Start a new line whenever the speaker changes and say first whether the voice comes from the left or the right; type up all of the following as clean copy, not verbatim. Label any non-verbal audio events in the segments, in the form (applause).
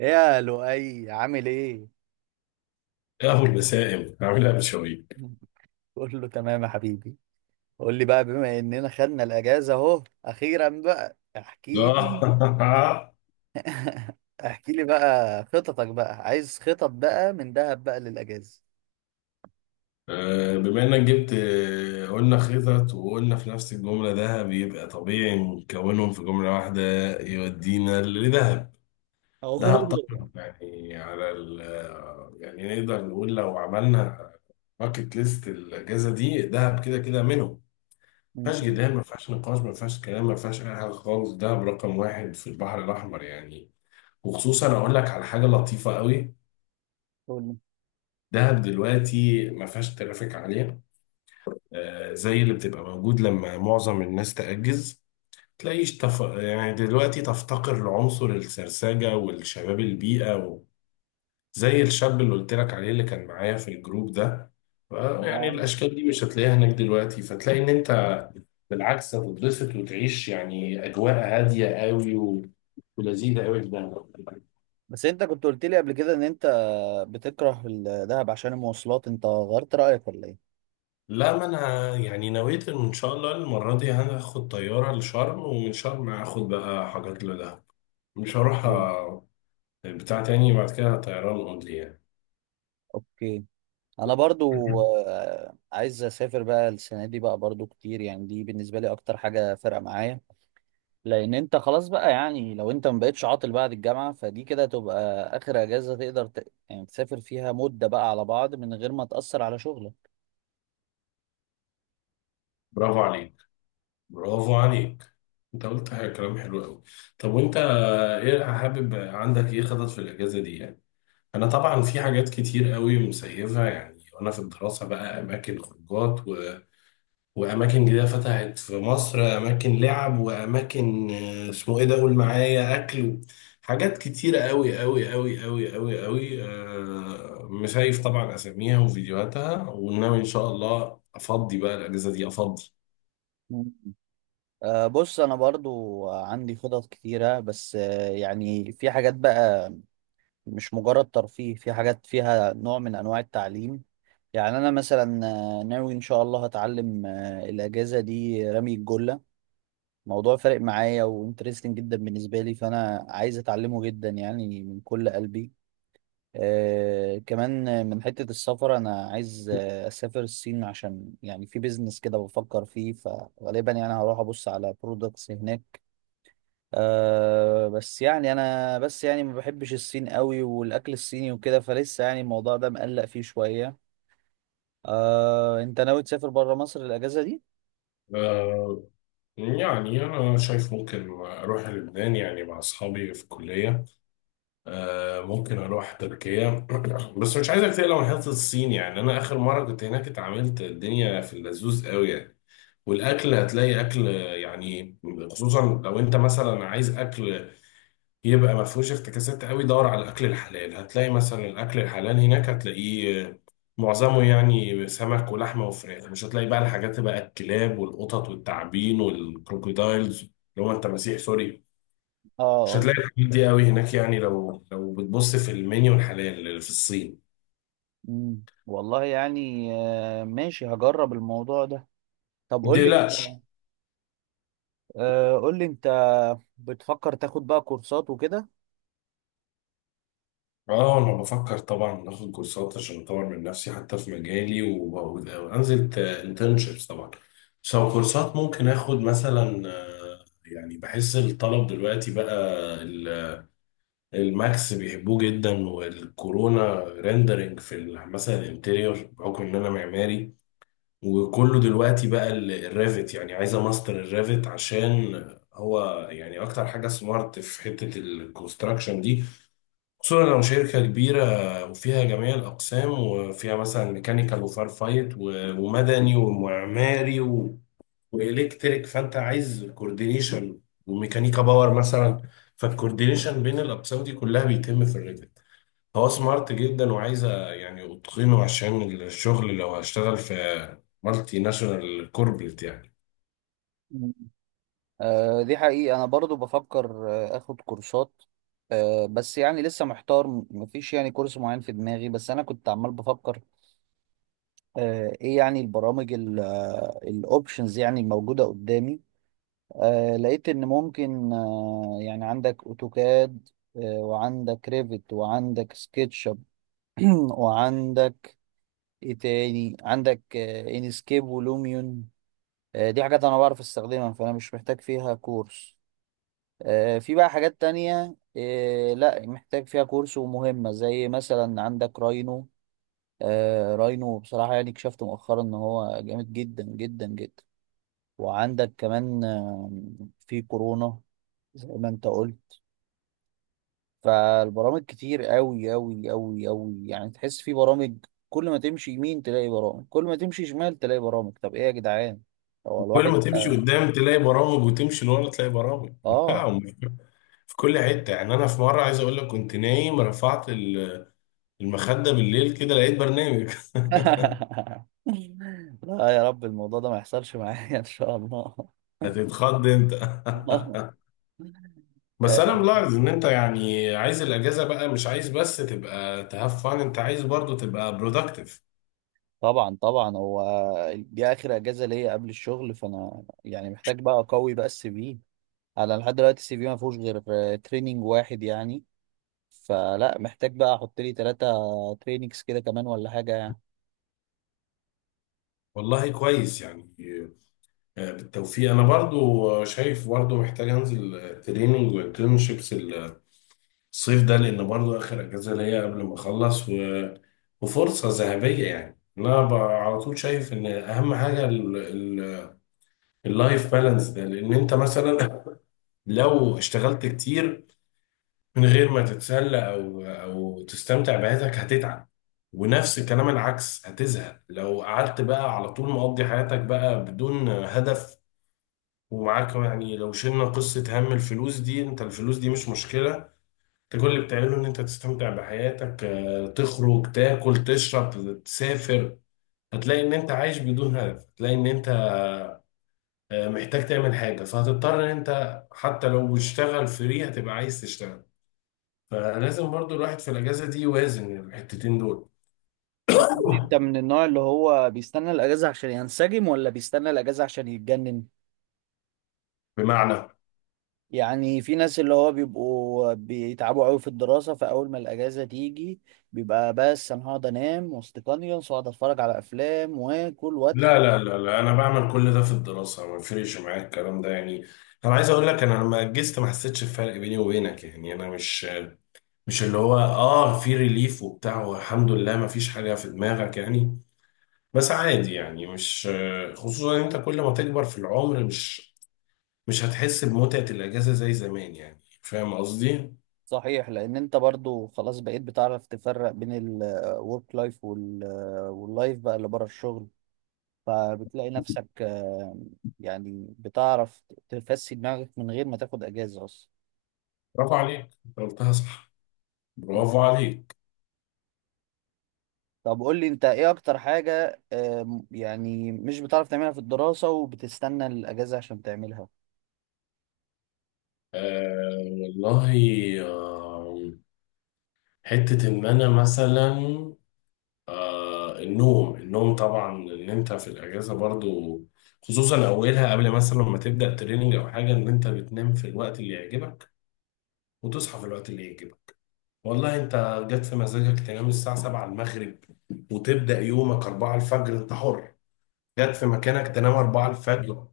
right: ايه يا لؤي عامل ايه؟
left: يا ابو المسائل هعملها بشويق
right: (laughs) كله تمام يا حبيبي. قول لي بقى، بما اننا خدنا الاجازه اهو اخيرا بقى احكي لي.
left: آه. (laughs)
right: (laughs) احكي لي بقى خططك بقى، عايز خطط بقى من دهب بقى للاجازه.
left: آه، بما انك جبت قلنا خطط وقلنا في نفس الجمله ده بيبقى طبيعي نكونهم في جمله واحده. يودينا لذهب. دهب طبعا.
right: أوه.
left: يعني على ال يعني نقدر نقول لو عملنا باكت ليست الاجازه دي دهب كده كده منهم. ما فيهاش
right: مم.
left: جدال، ما فيهاش نقاش، ما فيهاش كلام، ما فيهاش اي حاجه خالص. دهب رقم واحد في البحر الاحمر يعني. وخصوصا اقول لك على حاجه لطيفه قوي.
right: قول لي.
left: دهب دلوقتي ما فيهاش ترافيك عالية، زي اللي بتبقى موجود لما معظم الناس تأجز. يعني دلوقتي تفتقر لعنصر السرسجة والشباب البيئة و... زي الشاب اللي قلت لك عليه اللي كان معايا في الجروب ده. ف- يعني
right: آه.
left: الأشكال دي مش هتلاقيها هناك دلوقتي، فتلاقي إن أنت بالعكس هتتبسط وتعيش يعني أجواء هادية قوي و... ولذيذة قوي في دهب.
right: بس انت كنت قلت لي قبل كده ان انت بتكره الدهب عشان المواصلات، انت غيرت رايك ولا ايه؟
left: لا، ما انا يعني نويت ان شاء الله المره دي هاخد طياره لشرم، ومن شرم هاخد بقى حاجات لدهب. مش هروح
right: إيه.
left: أ- بتاع تاني بعد كده طيران اونلي يعني.
right: اوكي. انا برضو
left: (laughs)
right: عايز اسافر بقى السنه دي بقى برضو كتير، يعني دي بالنسبه لي اكتر حاجه فارقه معايا. لان انت خلاص بقى، يعني لو انت ما بقتش عاطل بعد الجامعه فدي كده تبقى اخر اجازه تقدر يعني تسافر فيها مده بقى على بعض من غير ما تاثر على شغلك.
left: برافو عليك، برافو عليك. انت قلت كلام حلو قوي. طب وانت ايه حابب، عندك ايه خطط في الاجازه دي يعني؟ انا طبعا في حاجات كتير قوي مسيفه يعني وانا في الدراسه بقى، اماكن خروجات وأماكن جديدة فتحت في مصر، أماكن لعب وأماكن اسمه إيه ده، قول معايا، أكل. حاجات كتيرة أوي أوي أوي أوي أوي أوي، مشايف طبعا أساميها وفيديوهاتها، وناوي إن شاء الله أفضي بقى الأجازة دي أفضي.
right: مم. أه بص، انا برضو عندي خطط كتيره، بس أه يعني في حاجات بقى مش مجرد ترفيه، في حاجات فيها نوع من انواع التعليم. يعني انا مثلا ناوي ان شاء الله هتعلم الاجازه دي رمي الجله. موضوع فارق معايا وانترستنج جدا بالنسبه لي، فانا عايز اتعلمه جدا يعني من كل قلبي. آه كمان من حتة السفر، أنا عايز أسافر الصين عشان يعني في بيزنس كده بفكر فيه، فغالبا يعني هروح أبص على برودكتس هناك. آه بس يعني أنا بس يعني ما بحبش الصين قوي، والأكل الصيني وكده فلسه، يعني الموضوع ده مقلق فيه شوية. آه، أنت ناوي تسافر برا مصر الأجازة دي؟
left: آه، يعني أنا شايف ممكن أروح لبنان يعني مع أصحابي في الكلية، ممكن أروح تركيا. (coughs) (clears throat) بس مش عايزك تقلق من حتة الصين، يعني أنا آخر مرة كنت هناك اتعاملت الدنيا في اللذوذ أوي يعني. والاكل هتلاقي اكل يعني، خصوصا لو انت مثلا عايز اكل يبقى ما فيهوش افتكاسات قوي، دور على الاكل الحلال هتلاقي، مثلا الاكل الحلال هناك هتلاقيه، معظمه يعني سمك ولحمه وفراخ. مش هتلاقي بقى الحاجات بقى الكلاب والقطط والتعابين والكروكودايلز اللي هو انت مسيح سوري.
right: آه
left: مش
right: آه.
left: هتلاقي الحاجات دي قوي هناك، يعني لو بتبص في المنيو الحلال في الصين.
right: مم. والله يعني آه ماشي، هجرب الموضوع ده. طب
left: ما
right: قول لي،
left: تقلقش.
right: آه قول لي أنت، بتفكر تاخد بقى كورسات وكده؟
left: اه انا بفكر طبعا اخد كورسات عشان اطور من نفسي حتى في مجالي وانزل انترنشيبس طبعا. بس لو كورسات ممكن اخد مثلا، يعني بحس الطلب دلوقتي بقى ال- الماكس بيحبوه جدا، والكورونا ريندرنج في مثلا الانتيريور، بحكم ان انا معماري. وكله دلوقتي بقى الريفت، يعني عايزه ماستر الريفت عشان هو يعني اكتر حاجه سمارت في حته الكونستراكشن دي. خصوصا لو شركة كبيرة وفيها جميع الأقسام، وفيها مثلا ميكانيكال وفار فايت ومدني ومعماري و... وإلكتريك، فأنت عايز كوردينيشن وميكانيكا باور مثلا. فالكوردينيشن بين الأقسام دي كلها بيتم في الريفت. هو سمارت جدا وعايزة يعني أتقنه عشان الشغل لو هشتغل في مالتي ناشونال كوربريت يعني.
right: آه، دي حقيقة أنا برضو بفكر أخد كورسات. آه، بس يعني لسه محتار، مفيش يعني كورس معين في دماغي، بس أنا كنت عمال بفكر آه، إيه يعني البرامج، الأوبشنز يعني الموجودة قدامي. آه، لقيت إن ممكن آه، يعني عندك أوتوكاد، وعندك ريفت وعندك سكتش اب (clears throat) وعندك إيه تاني، عندك إنسكيب ولوميون. آه، دي حاجات أنا بعرف أستخدمها فأنا مش محتاج فيها كورس. آه، في بقى حاجات تانية آه، لا محتاج فيها كورس ومهمة زي مثلا عندك راينو. آه، راينو بصراحة يعني اكتشفت مؤخرا ان هو جامد جدا جدا جدا. وعندك كمان في كورونا زي ما انت قلت. فالبرامج كتير قوي قوي قوي قوي، يعني تحس في برامج، كل ما تمشي يمين تلاقي برامج، كل ما تمشي شمال تلاقي برامج. طب ايه يا جدعان، هو
left: كل
right: الواحد
left: ما تمشي
right: اه.
left: قدام تلاقي برامج، وتمشي لورا تلاقي برامج.
right: آه.
left: (laughs) في كل حتة يعني، أنا في مرة عايز أقول لك، كنت نايم رفعت المخدة بالليل كده لقيت برنامج.
right: (laughs) لا يا رب الموضوع ده ما يحصلش معايا ان شاء الله.
left: (laughs) هتتخض أنت.
right: (laughs)
left: (laughs)
right: آه،
left: بس أنا ملاحظ إن أنت يعني عايز الأجازة بقى مش عايز بس تبقى تهاف فان، أنت عايز برضو تبقى برودكتيف.
right: طبعا طبعا. هو دي اخر اجازه ليا قبل الشغل، فانا يعني محتاج بقى اقوي بقى السي في. انا لحد دلوقتي السي في ما فيهوش غير تريننج واحد يعني، فلا محتاج بقى احط لي ثلاثه تريننجز كده كمان ولا حاجه يعني.
left: والله كويس يعني. بالتوفيق. أنا برضو شايف برضو محتاج أنزل تريننج وانترنشيبس الصيف ده، لان برضو اخر اجازه ليا قبل ما اخلص و... وفرصه ذهبيه يعني. انا على طول شايف ان اهم حاجه ال... ال... اللايف بالانس ده. لان انت مثلا لو اشتغلت كتير من غير ما تتسلى او تستمتع بحياتك هتتعب. ونفس الكلام العكس، هتزهق لو قعدت بقى على طول مقضي حياتك بقى بدون هدف. ومعاك يعني، لو شلنا قصة هم الفلوس دي، انت الفلوس دي مش مشكلة. انت كل اللي بتعمله ان انت تستمتع بحياتك، تخرج تاكل تشرب تسافر، هتلاقي ان انت عايش بدون هدف، هتلاقي ان انت محتاج تعمل حاجة، فهتضطر ان انت حتى لو بتشتغل فري هتبقى عايز تشتغل. فلازم برضو الواحد في الاجازة دي يوازن الحتتين دول.
right: طب قول لي، انت
left: (coughs)
right: من النوع اللي هو بيستنى الاجازه عشان ينسجم ولا بيستنى الاجازه عشان يتجنن؟
left: بمعنى،
right: يعني في ناس اللي هو بيبقوا بيتعبوا قوي في الدراسة، فأول ما الأجازة تيجي بيبقى بس أنا هقعد أنام واستيقظ، وأقعد أتفرج على أفلام وآكل وأتخ.
left: لا انا بعمل كل ده في الدراسة، ما بفرقش معايا الكلام ده يعني. انا عايز اقول لك انا لما اجزت ما حسيتش بفرق بيني وبينك، يعني انا مش اللي هو اه في ريليف وبتاع والحمد لله ما فيش حاجة في دماغك يعني. بس عادي يعني، مش خصوصا إن انت كل ما تكبر في العمر مش هتحس بمتعة الأجازة زي زمان، يعني فاهم قصدي؟
right: صحيح، لأن أنت برضو خلاص بقيت بتعرف تفرق بين الورك لايف واللايف بقى اللي بره الشغل، فبتلاقي نفسك يعني بتعرف تفسي دماغك من غير ما تاخد أجازة أصلا.
left: برافو عليك، أنت قلتها صح. برافو عليك.
right: طب قول لي أنت، إيه أكتر حاجة يعني مش بتعرف تعملها في الدراسة وبتستنى الأجازة عشان تعملها؟
left: آه والله. آه. حتة إن أنا مثلا، آه النوم، النوم طبعا، إن أنت في الأجازة برضو، خصوصا أولها قبل مثلا ما تبدأ تريننج أو حاجة، إن أنت بتنام في الوقت اللي يعجبك وتصحى في الوقت اللي يعجبك. والله انت جت في مزاجك تنام الساعة 7 المغرب وتبدأ يومك 4 الفجر، انت حر. جت في مكانك تنام 4 الفجر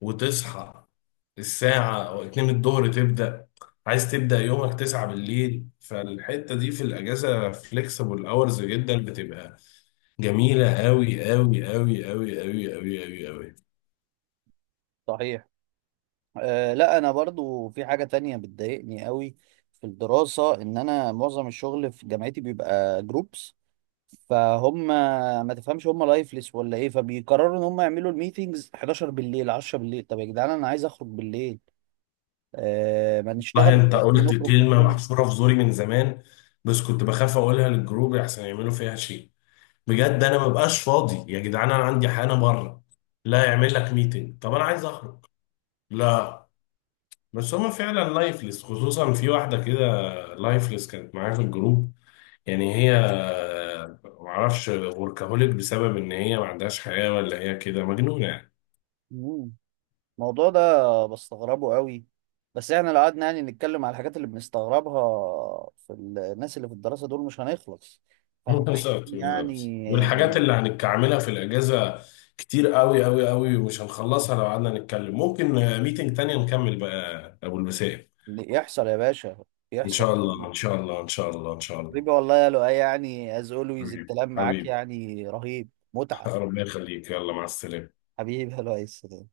left: وتصحى الساعة أو 2 الظهر تبدأ، عايز تبدأ يومك 9 بالليل، فالحتة دي في الأجازة فليكسبل أورز جدا، بتبقى جميلة أوي أوي أوي أوي أوي أوي أوي أوي.
right: صحيح. أه لا انا برضو في حاجة تانية بتضايقني قوي في الدراسة، ان انا معظم الشغل في جامعتي بيبقى جروبس، فهم ما تفهمش هم لايفلس ولا ايه، فبيقرروا ان هم يعملوا الميتينجز 11 بالليل، 10 بالليل. طب يا جدعان انا عايز اخرج بالليل. أه، ما نشتغل
left: والله أنت
right: الصبح
left: قلت
right: ونخرج
left: كلمة
right: بالليل.
left: محفورة في زوري من زمان، بس كنت بخاف أقولها للجروب أحسن يعملوا فيها شيء. بجد انا مبقاش فاضي يا جدعان، انا عندي حاجه بره. لا يعمل لك ميتنج، طب انا عايز اخرج. لا. بس هما فعلا لايفلس، خصوصا في واحده كده لايفلس كانت معايا في الجروب، يعني هي معرفش وركهوليك بسبب ان هي ما عندهاش حياه، ولا هي كده مجنونه يعني.
right: مم. الموضوع ده بستغربه قوي، بس احنا لو قعدنا يعني نتكلم على الحاجات اللي بنستغربها في الناس اللي في الدراسة دول مش هنخلص،
left: (laughs)
right: فاحنا عايزين
left: بالظبط، بالظبط.
right: يعني.
left: والحاجات اللي هنتعملها في الاجازه كتير قوي قوي قوي ومش هنخلصها لو قعدنا نتكلم. ممكن ميتنج تانية نكمل بقى ابو البسائم.
right: يحصل يا باشا،
left: ان
right: يحصل
left: شاء الله،
right: اكيد.
left: ان شاء الله، ان شاء الله، ان شاء الله.
right: حبيبي والله يا لؤي، يعني از اولويز
left: حبيبي،
right: الكلام معاك
left: حبيبي.
right: يعني رهيب.
left: (laughs)
right: متعة.
left: ربنا يخليك، يلا مع السلامة.
right: حبيبي يا لؤي.